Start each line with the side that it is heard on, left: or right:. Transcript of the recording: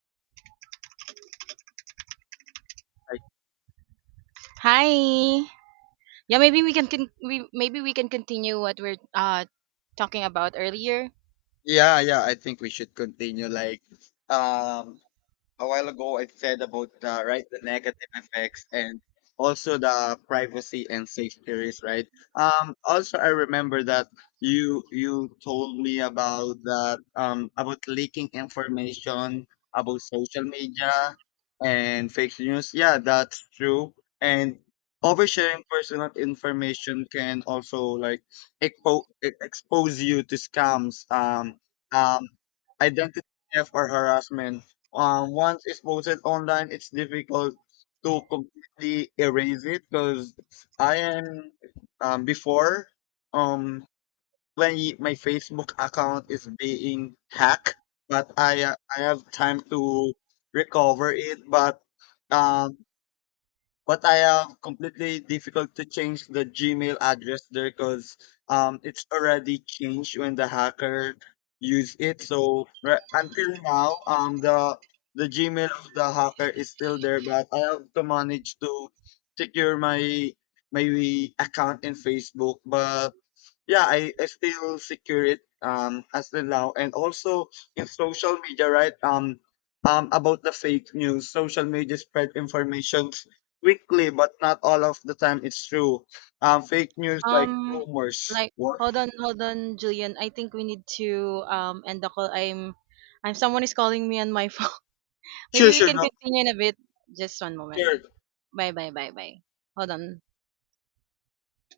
left: I,
right: Hi. Yeah, maybe we maybe we can continue what we're talking about earlier.
left: yeah, yeah, I think we should continue. Um, a while ago I said about the the negative effects and also the privacy and safety risk, right? Also I remember that you told me about that about leaking information about social media and fake news. Yeah, that's true. And oversharing personal information can also like expose you to scams, um, identity theft or harassment. Once it's posted online, it's difficult to completely erase it because I am before um when y- my Facebook account is being hacked, but I have time to recover it, but um but I am completely difficult to change the Gmail address there because it's already changed when the hacker use it. So right, until now, the Gmail of the hacker is still there, but I have to manage to secure my account in Facebook, but I still secure it as the now, and also in social media, right? About the fake news, social media spread information quickly but not all of the time it's true. Fake news like
right: Um,
left: rumors,
right: like
left: what?
right: hold on, hold on, Julian. I think we need to end the call. I'm someone is calling me on my phone.
left: Sure,
right: Maybe we
left: sure,
right: can
left: no,
right: continue in a bit. Just one moment.
left: sure.
right: Bye, bye, bye, bye. Hold on.